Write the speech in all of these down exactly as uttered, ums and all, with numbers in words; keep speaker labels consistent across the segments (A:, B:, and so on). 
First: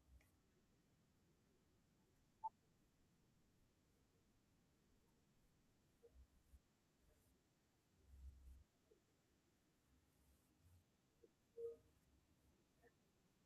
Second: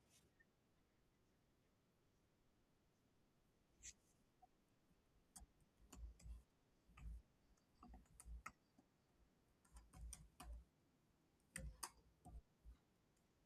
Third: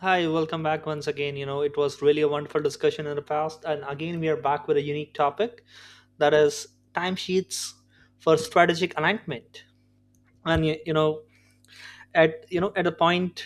A: Hi, welcome back once again. You know, it was really a wonderful discussion in the past, and again, we are back with a unique topic, that is timesheets for strategic alignment. And y- you know, at you know, At a point,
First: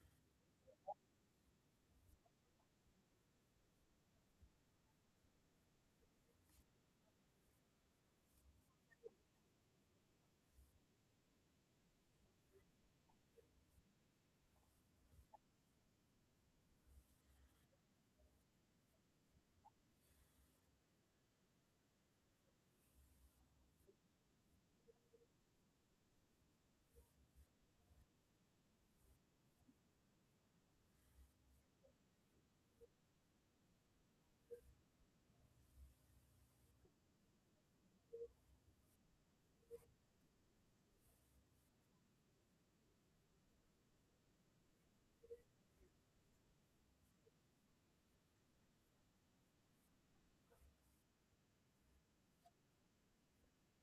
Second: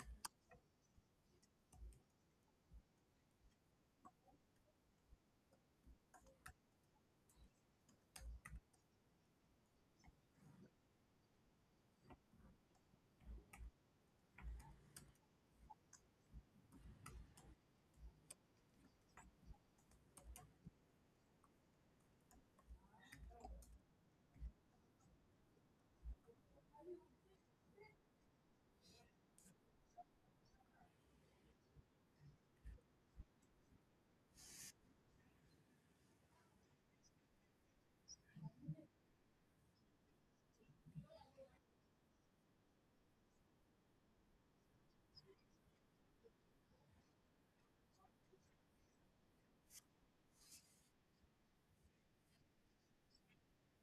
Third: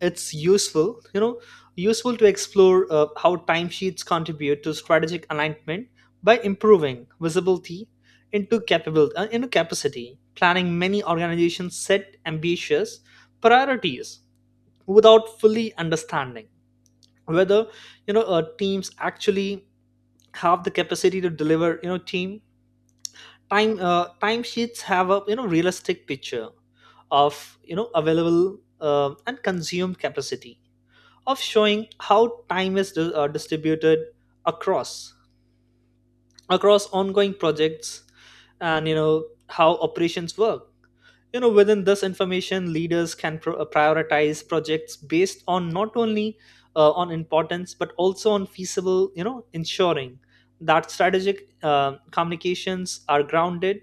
A: it's useful, you know, useful to explore uh, how timesheets contribute to strategic alignment by improving visibility into capability, uh, into capacity. Planning many organizations set ambitious priorities without fully understanding whether you know uh, teams actually have the capacity to deliver. You know team time uh, Timesheets have a you know realistic picture of you know available uh, and consumed capacity, of showing how time is di- uh, distributed across across ongoing projects and you know how operations work. You know within this information, leaders can pro- uh, prioritize projects based on not only uh, on importance but also on feasible, you know ensuring that strategic uh, communications are grounded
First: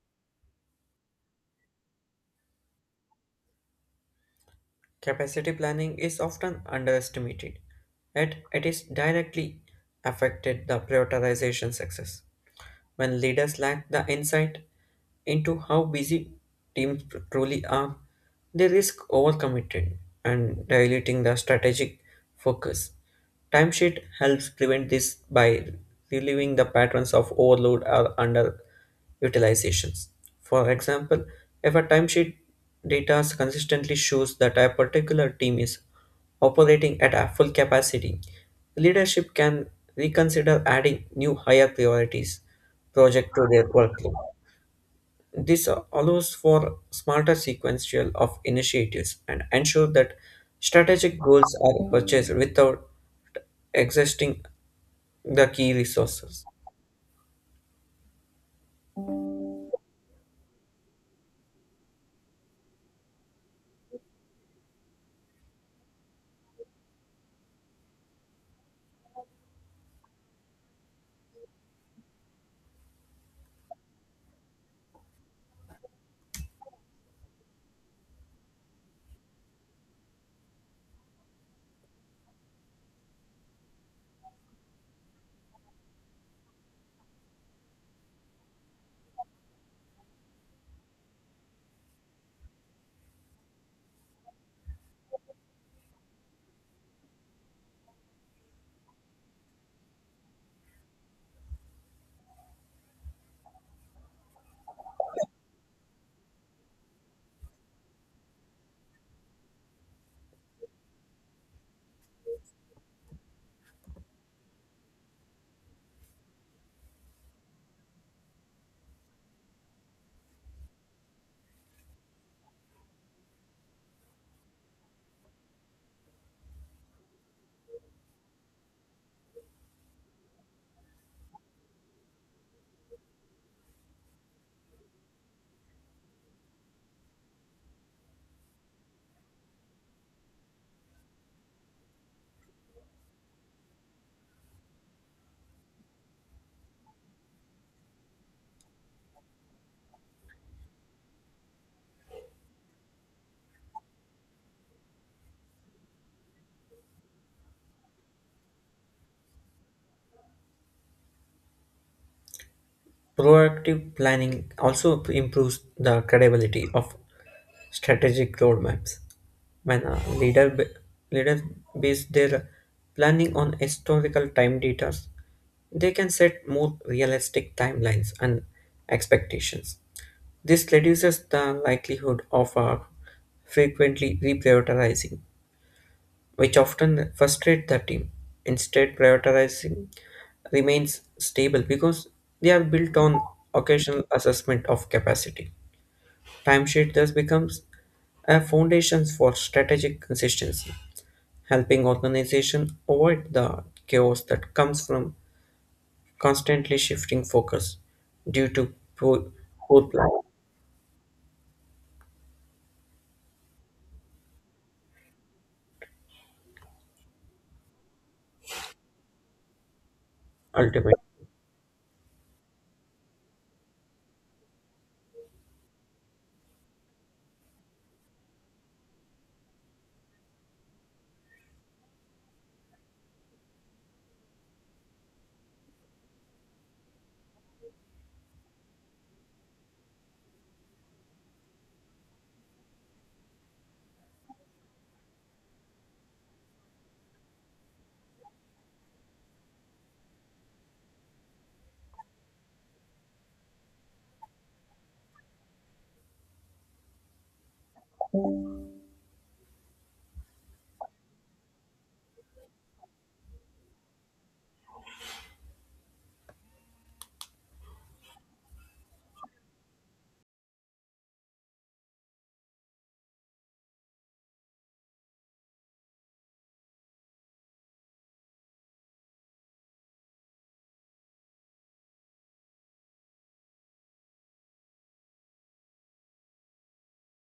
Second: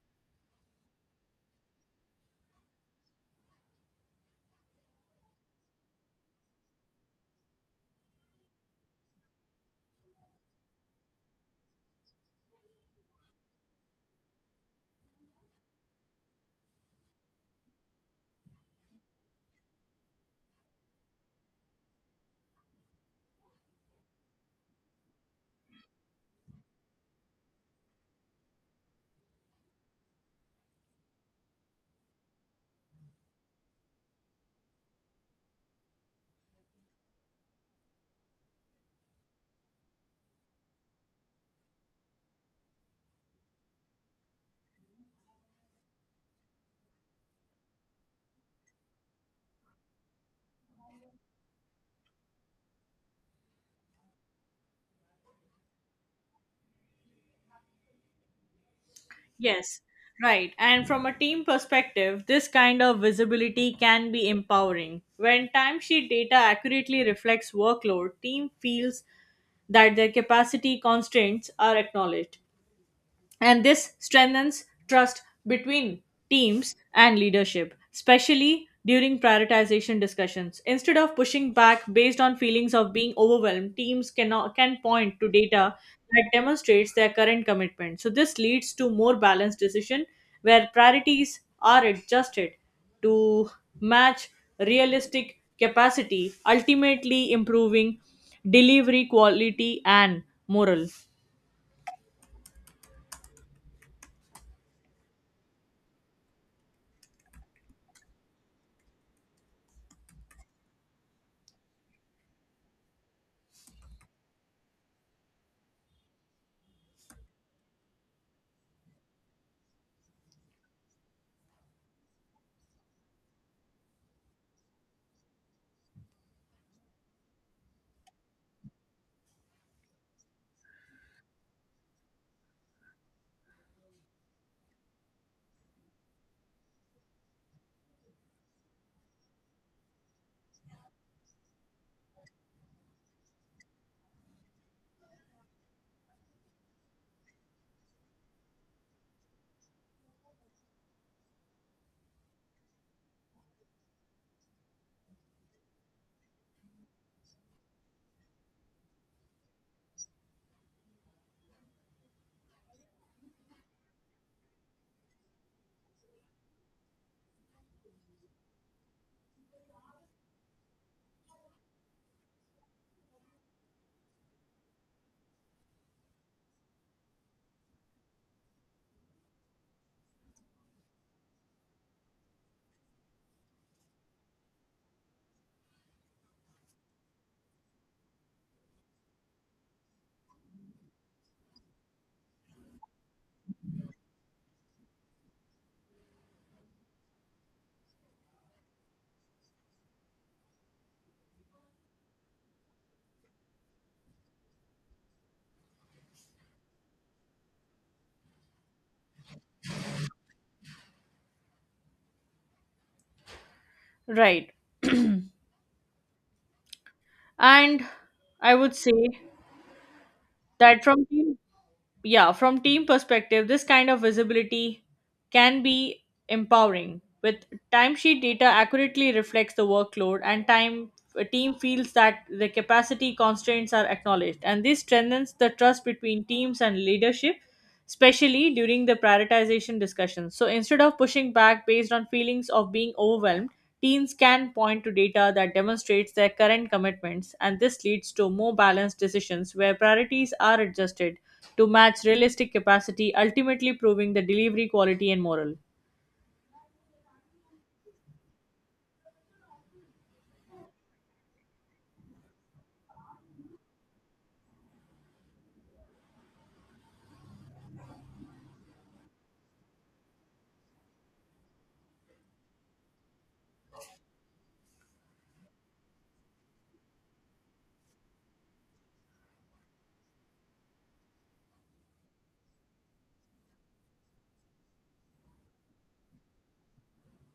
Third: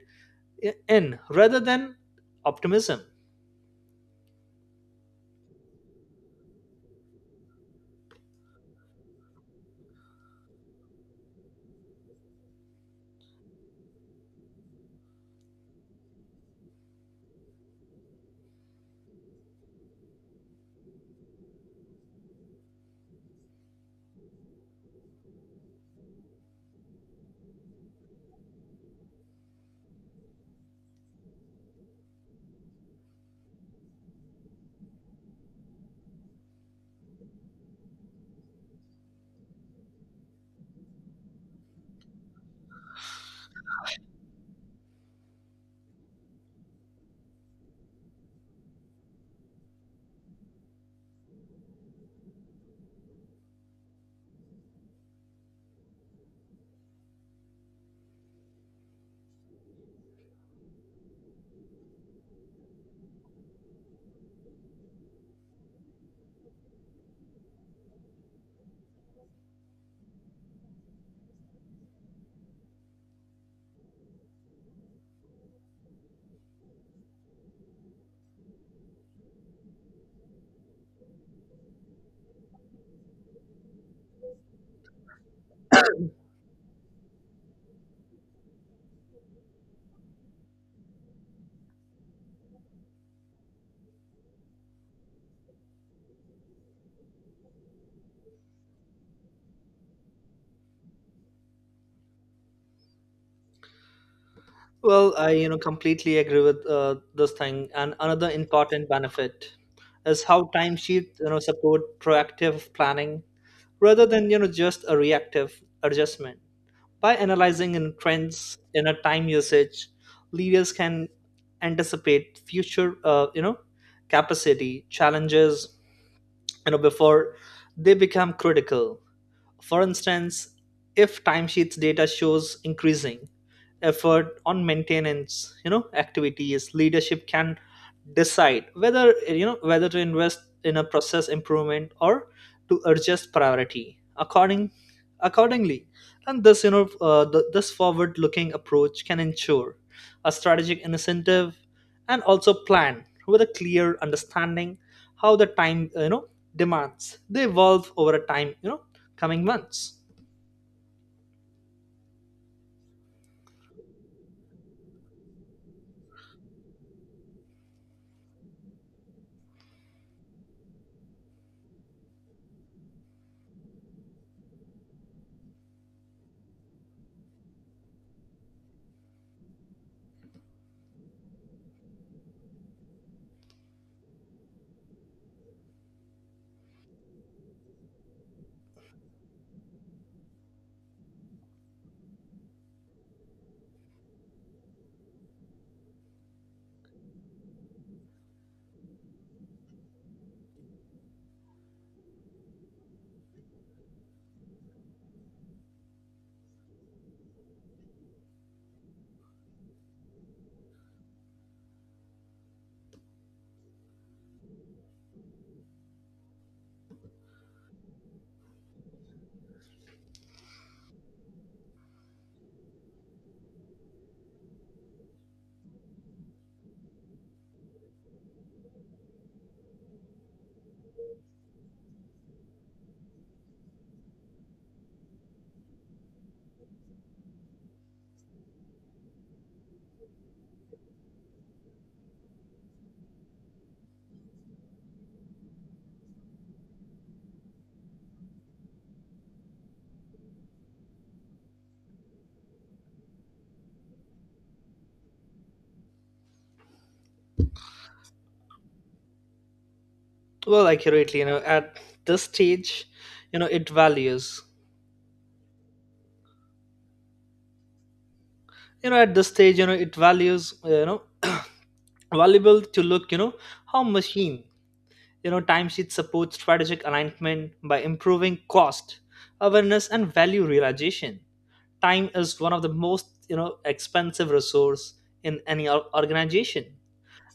A: i- in, rather than optimism.
B: Capacity planning is often underestimated, yet it is directly affected the prioritization success. When leaders lack the insight into how busy teams truly are, they risk overcommitting and diluting the strategic focus. Timesheet helps prevent this by relieving the patterns of overload or underperformance utilizations. For example, if a timesheet data consistently shows that a particular team is operating at a full capacity, leadership can reconsider adding new higher priorities project to their workload. This allows for smarter sequential of initiatives and ensure that strategic goals are purchased without exhausting the key resources.
C: Yes, right. And from a team perspective, this kind of visibility can be empowering. When timesheet data accurately reflects workload, team feels that their capacity constraints are acknowledged. And this strengthens trust between teams and leadership, especially during prioritization discussions. Instead of pushing back based on feelings of being overwhelmed, teams cannot can point to data that demonstrates their current commitment. So this leads to more balanced decision where priorities are adjusted to match realistic capacity, ultimately improving delivery quality and morale.
A: Well, I you know completely agree with uh, this thing, and another important benefit is how timesheets you know support proactive planning rather than you know just a reactive adjustment. By analyzing in trends in a time usage, leaders can anticipate future, uh, you know, capacity challenges, you know, before they become critical. For instance, if timesheets data shows increasing effort on maintenance, you know activities leadership can decide whether you know whether to invest in a process improvement or to adjust priority according accordingly. And this you know uh, th- this forward looking approach can ensure a strategic incentive, and also plan with a clear understanding how the time, you know demands, they evolve over a time, you know coming months.
B: Proactive planning also improves the credibility of strategic roadmaps. When a leader, b- leader base their planning on historical time data, they can set more realistic timelines and expectations. This reduces the likelihood of uh, frequently reprioritizing which often frustrate the team. Instead, prioritizing remains stable because they are built on occasional assessment of capacity. Timesheet thus becomes a foundation for strategic consistency, helping organization avoid the chaos that comes from constantly shifting focus due to poor, poor planning
C: Right. And I would say that
B: ultimately.
C: from team, yeah, from team perspective, this kind of visibility can be empowering. With timesheet data accurately reflects the workload and time a team feels that the capacity constraints are acknowledged, and this strengthens the trust between teams and leadership, especially during the prioritization discussions. So instead of pushing back based on feelings of being overwhelmed, teens can point to data that demonstrates their current commitments, and this leads to more balanced decisions where priorities are adjusted to match realistic capacity, ultimately proving the delivery quality and moral.
A: Well, accurately, you know at this stage you know it values you know at this stage, you know it values uh, you know valuable to look you know how machine, you know timesheet supports strategic alignment by improving cost awareness and value realization. Time is one of the most you know expensive resource in any or- organization,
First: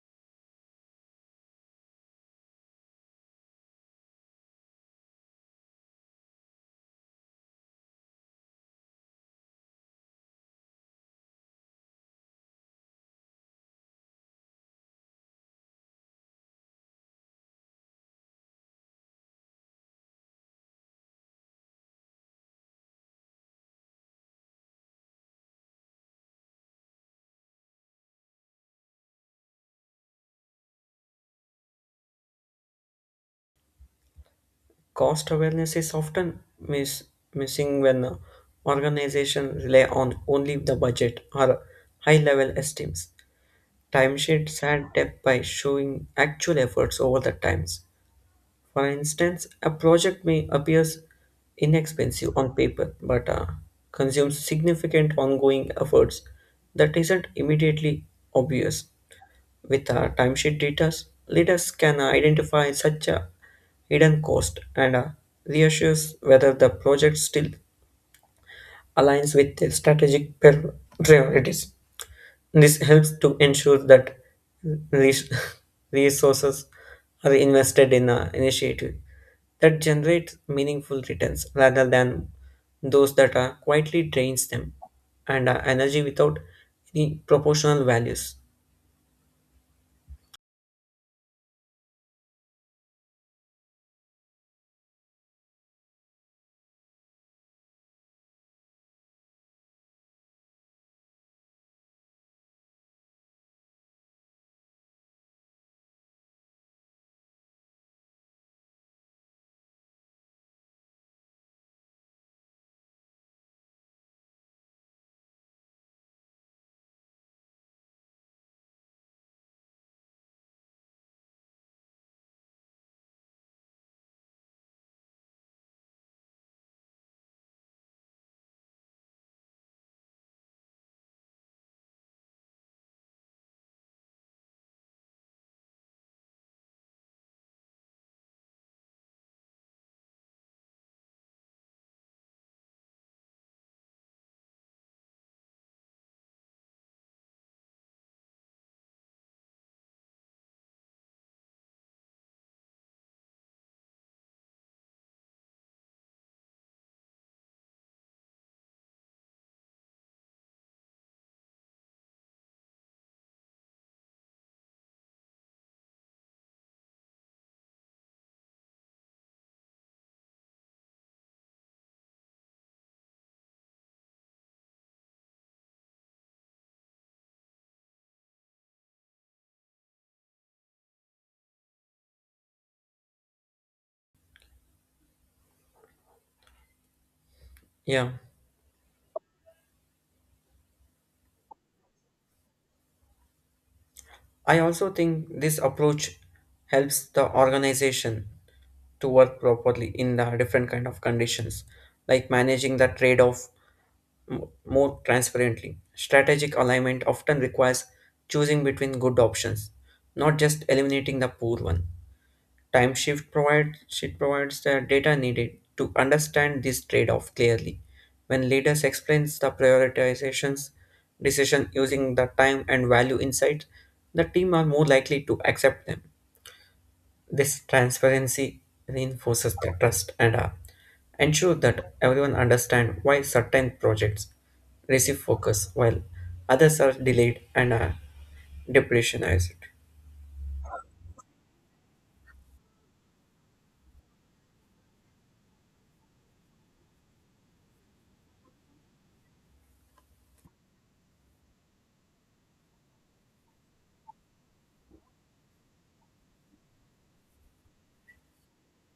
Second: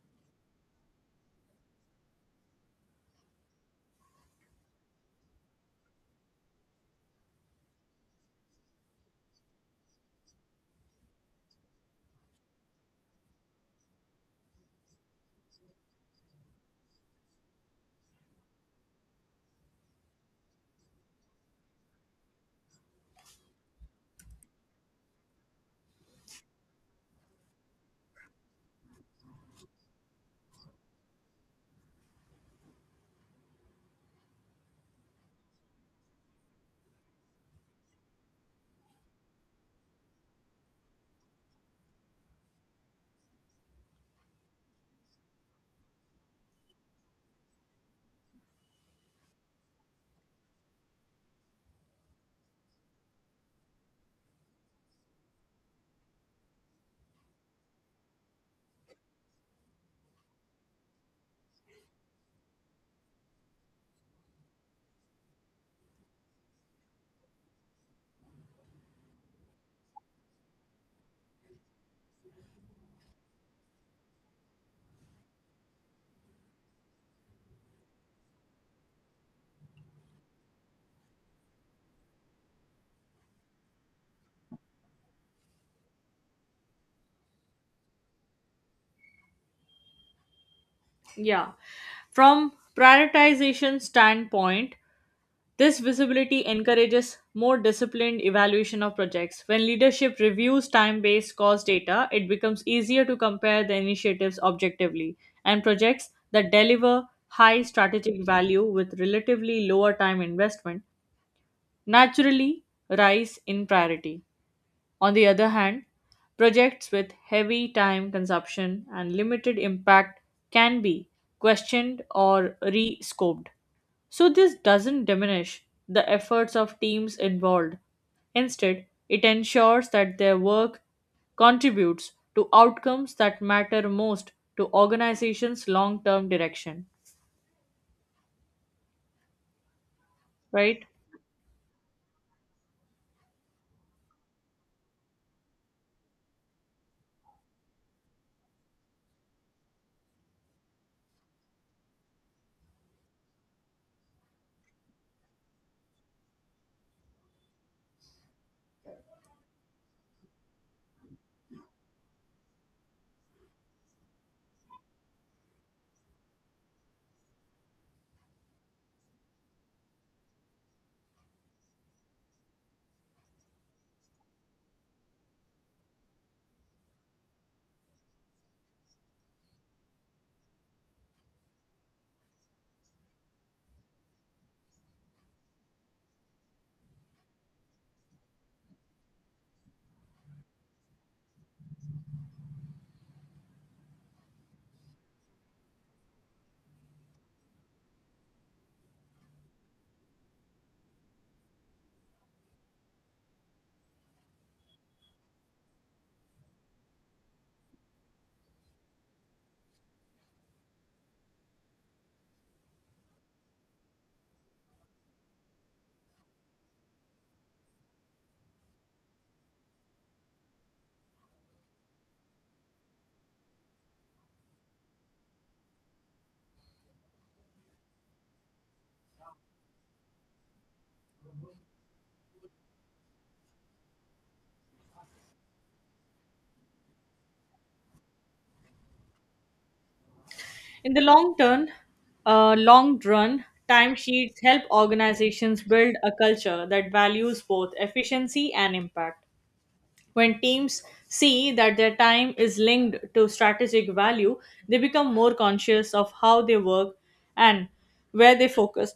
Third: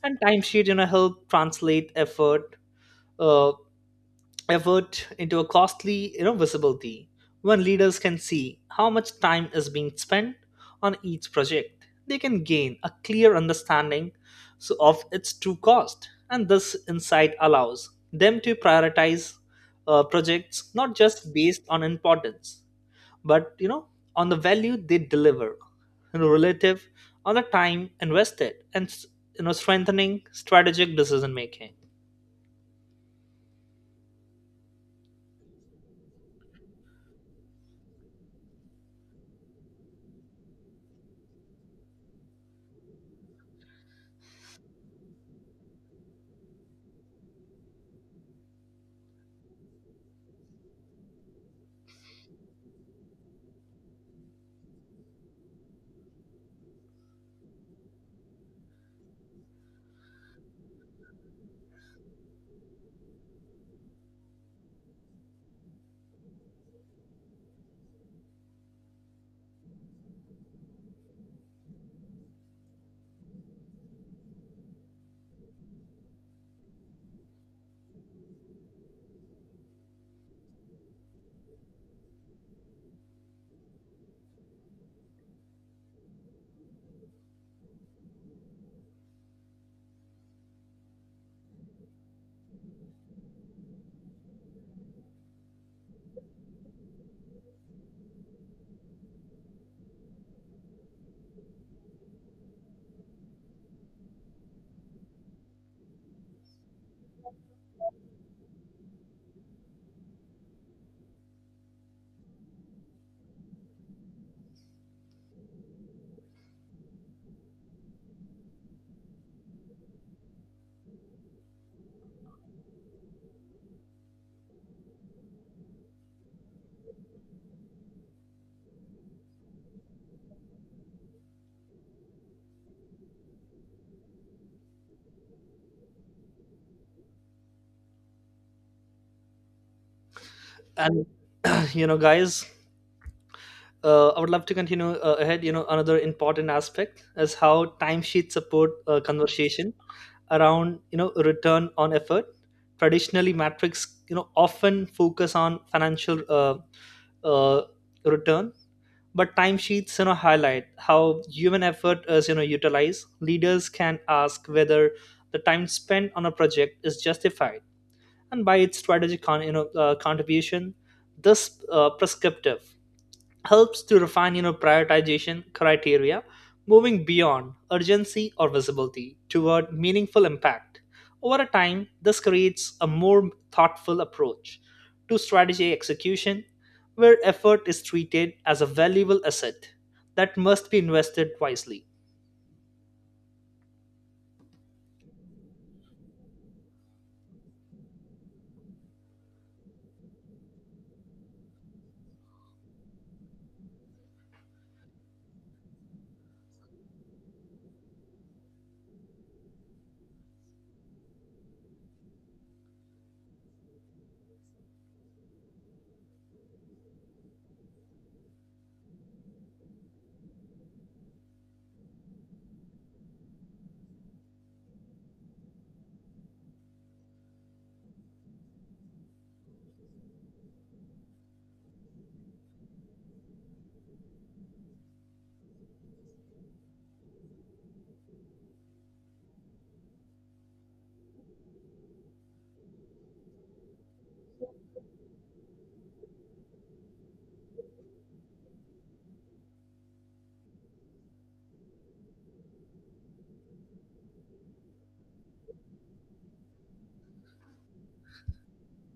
A: and timesheet you know help translate effort uh, effort into a costly, you know, visibility. When leaders can see how much time is being spent on each project, they can gain a clear understanding, so, of its true cost. And this insight allows them to prioritize uh, projects not just based on importance but, you know on the value they deliver, you know, relative on the time invested, and you know strengthening strategic decision making.
B: Cost awareness is often miss, missing when uh, organizations rely on only the budget or high level estimates. Timesheets add depth by showing actual efforts over the times. For instance, a project may appear inexpensive on paper but uh, consumes significant ongoing efforts that isn't immediately obvious. With uh, timesheet data, leaders can uh, identify such a hidden cost and uh, reassures whether the project still aligns with their strategic prior- priorities. This helps to ensure that res- resources are invested in an initiative that generates meaningful returns rather than those that are quietly drains them and are energy without any proportional values.
C: Yeah. From prioritization standpoint, this visibility encourages more disciplined evaluation of projects. When leadership reviews time based cost data, it becomes easier to compare the initiatives objectively, and projects that deliver high strategic value with relatively lower time investment naturally rise in priority. On the other hand, projects with heavy time consumption and limited impact can be questioned or re scoped. So, this doesn't diminish the efforts of teams involved. Instead, it ensures that their work contributes to outcomes that matter most to organizations' long term direction, right?
A: And you know guys, uh, I would love to continue uh, ahead. You know, another important aspect is how timesheets support uh, conversation around you know return on effort. Traditionally, metrics you know often focus on financial uh, uh, return, but timesheets you know highlight how human effort is you know utilized. Leaders can ask whether the time spent on a project is justified and by its strategic con- you know uh, contribution. This uh, prescriptive helps to refine you know prioritization criteria, moving beyond urgency or visibility toward meaningful impact. Over a time, this creates a more thoughtful approach to strategy execution, where effort is
B: Yeah.
A: treated as a valuable asset that must be invested wisely.
B: I also think this approach helps the organization to work properly in the different kind of conditions, like managing the trade-off m- more transparently. Strategic alignment often requires choosing between good options, not just eliminating the poor one. Time shift provides Shift provides the data needed to understand this trade-off clearly. When leaders explains the prioritizations decision using the time and value insights, the team are more likely to accept them. This transparency reinforces the trust and uh, ensure that everyone understand why certain projects receive focus while others are delayed and are depressionized.
C: In the long term, uh, long run, timesheets help organizations build a culture that values both efficiency and impact. When teams see that their time is linked to strategic value, they become more conscious of how they work and where they focus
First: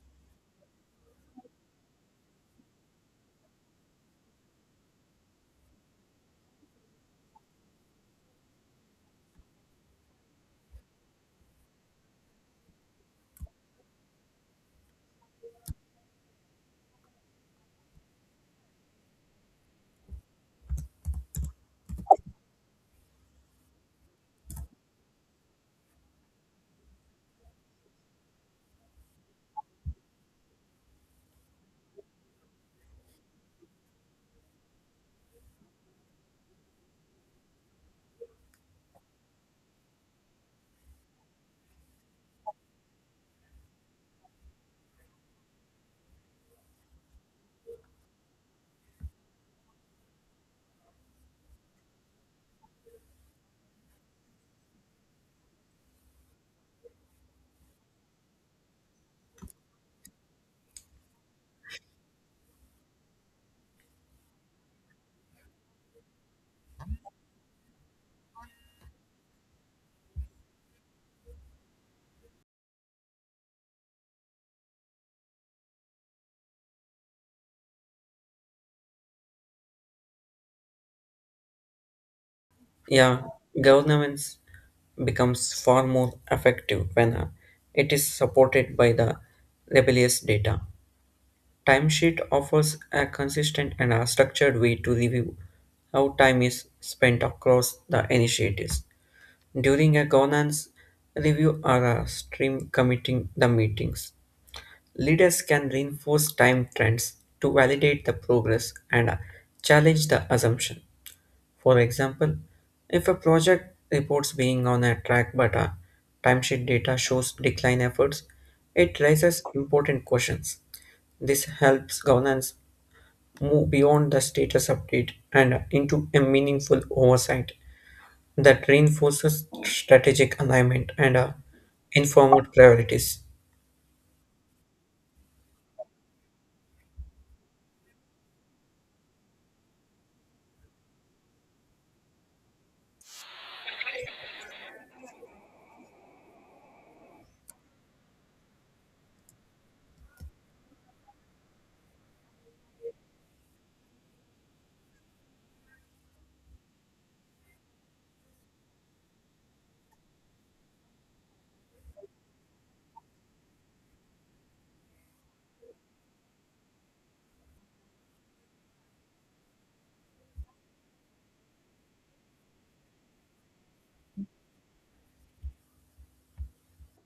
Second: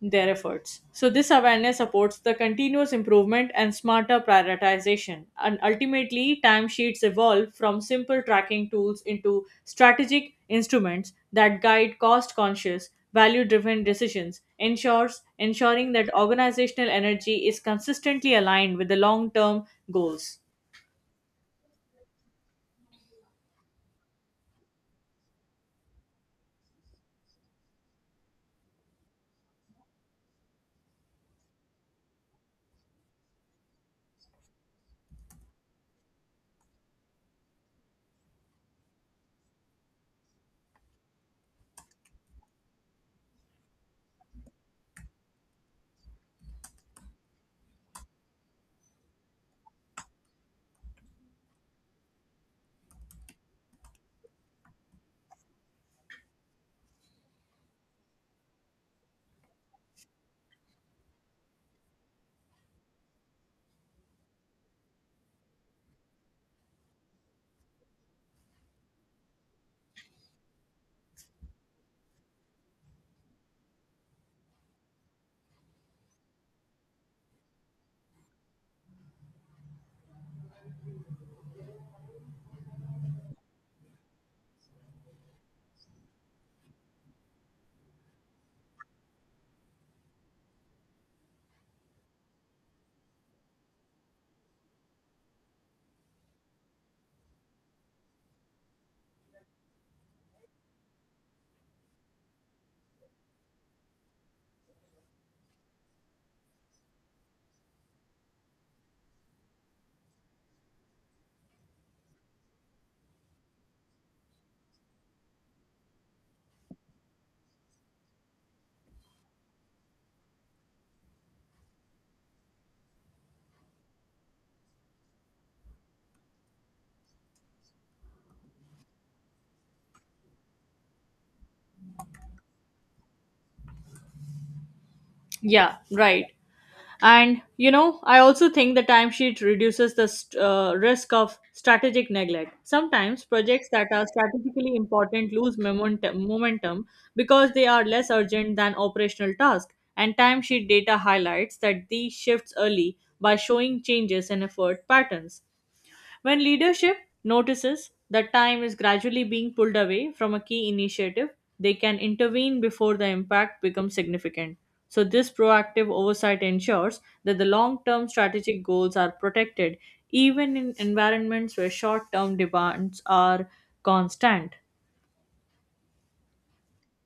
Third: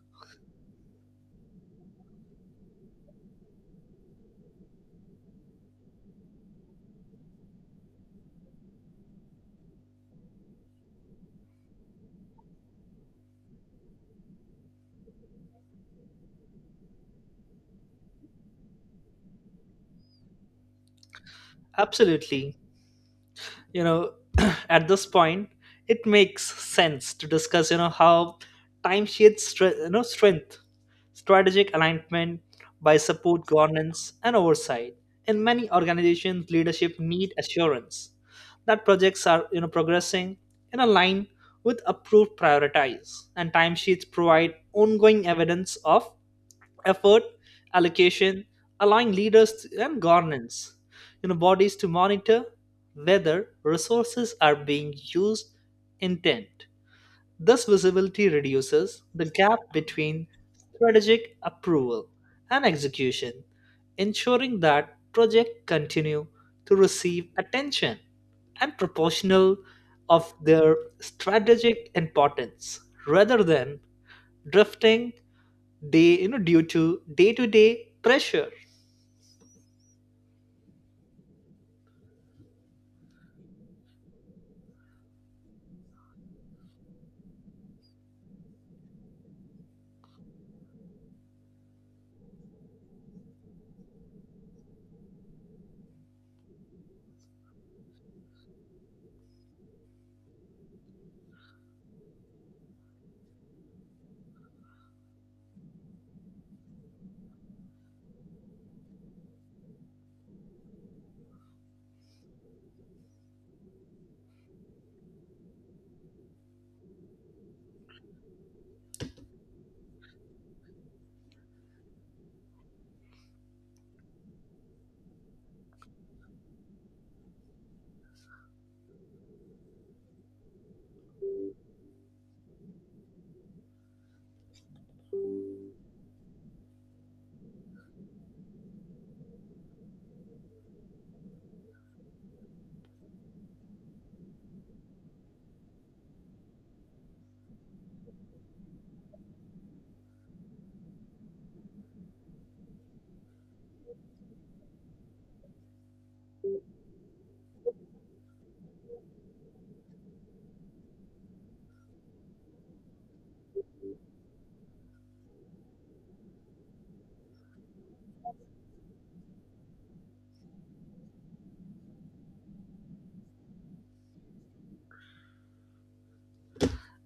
C: their efforts. So, this awareness supports the continuous improvement and smarter prioritization. And ultimately, timesheets evolve from simple tracking tools into strategic instruments that guide cost conscious, value driven decisions, ensures, ensuring that organizational energy is consistently aligned with the long term goals.
A: Absolutely. you know at this point, it makes sense to discuss you know how time shades stre- you know strength strategic alignment by support governance and oversight. In many organizations, leadership need assurance that projects are you know progressing in a line with approved priorities, and timesheets provide ongoing evidence of effort allocation, allowing leaders and governance you know bodies to monitor whether resources are being used intent. This visibility reduces the gap between strategic approval and execution, ensuring that projects continue to receive attention and proportional of their strategic importance rather than drifting day you know due to day-to-day pressure.
B: Yeah, governments becomes far more effective when uh, it is supported by the rebellious data. Timesheet offers a consistent and a structured way to review how time is spent across the initiatives. During a governance review or a stream committing the meetings, leaders can reinforce time trends to validate the progress and uh, challenge the assumption. For example, if a project reports being on a track but a timesheet data shows decline efforts, it raises important questions. This helps governance move beyond the status update and into a meaningful oversight that reinforces strategic alignment and uh, informed priorities.
C: Yeah, right. And you know, I also think the timesheet reduces the st- uh, risk of strategic neglect. Sometimes projects that are strategically important lose momentum, momentum because they are less urgent than operational tasks. And timesheet data highlights that these shifts early by showing changes in effort patterns. When leadership notices that time is gradually being pulled away from a key initiative, they can intervene before the impact becomes significant. So, this proactive oversight ensures that the long term strategic goals are protected even in environments where short term demands are constant.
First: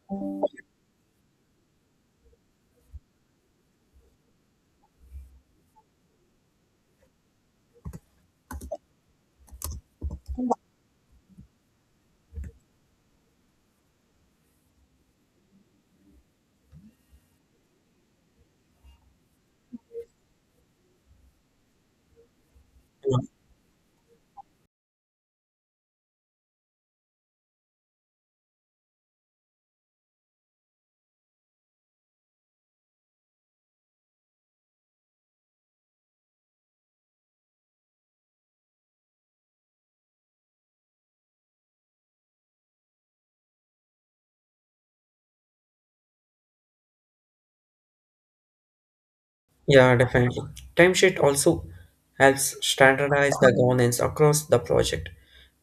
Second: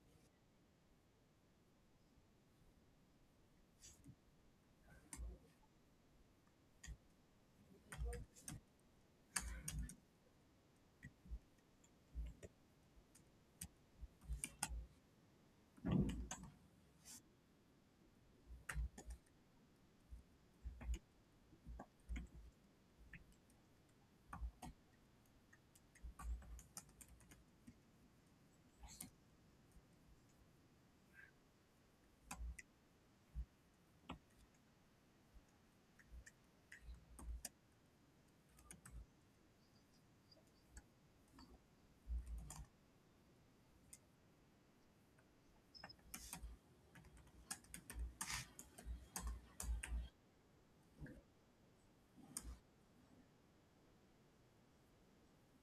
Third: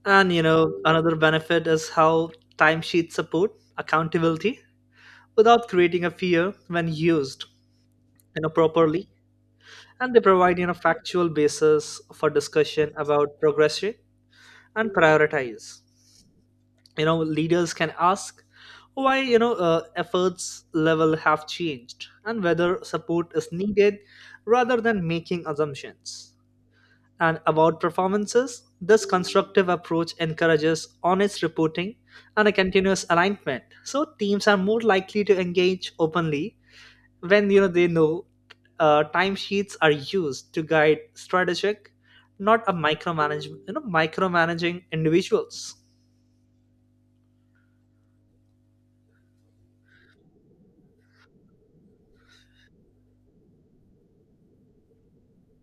A: And you know another benefit is how timesheets support accountability without creating a fear. When used you know properly, and they provide you know factual basis for discussion about progression and prioritize. You know leaders can ask why, you know uh, efforts level have changed and whether support is needed, rather than making assumptions and award performances. This constructive approach encourages honest reporting and a continuous alignment. So teams are more likely to engage openly when you know they know uh, timesheets are used to guide strategic, not a micromanage. You know, micromanaging individuals.
B: Yeah, definitely. Timesheet also helps standardize the governance across the project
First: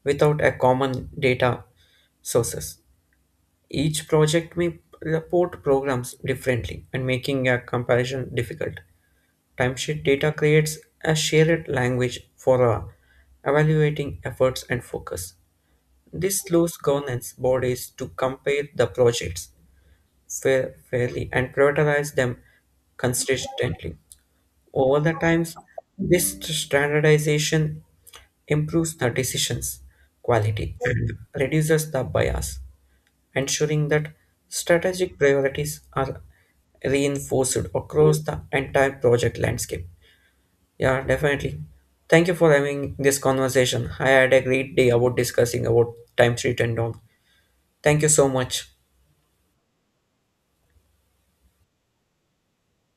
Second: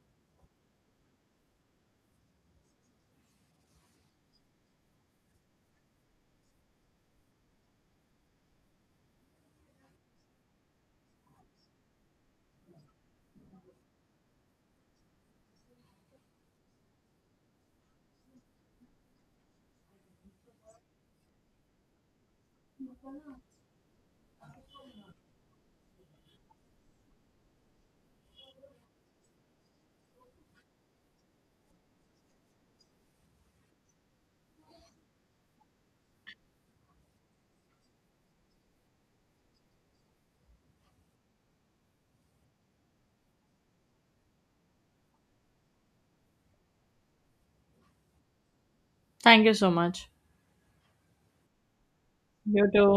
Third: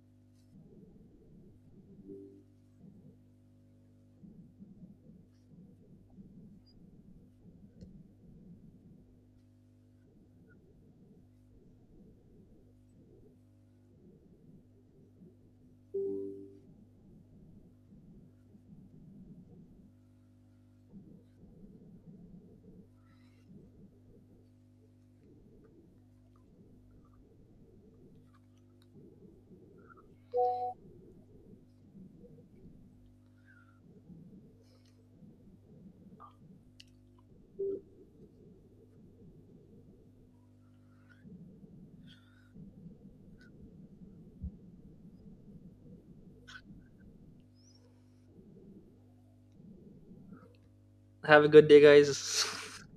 B: without a common data sources. Each project may report programs differently and making a comparison difficult. Timesheet data creates a shared language for uh, evaluating efforts and focus. This slows governance bodies to compare the projects fair, fairly and prioritize them consistently. Over the times, this standardization improves the decisions quality and reduces the bias ensuring that strategic priorities are reinforced across the entire project landscape. Yeah, definitely. Thank you for having this conversation. I had a great day about discussing about time sheet and all. Thank you so much.
C: Thank you so much.
A: Have a good day,
C: You
A: guys.
C: too.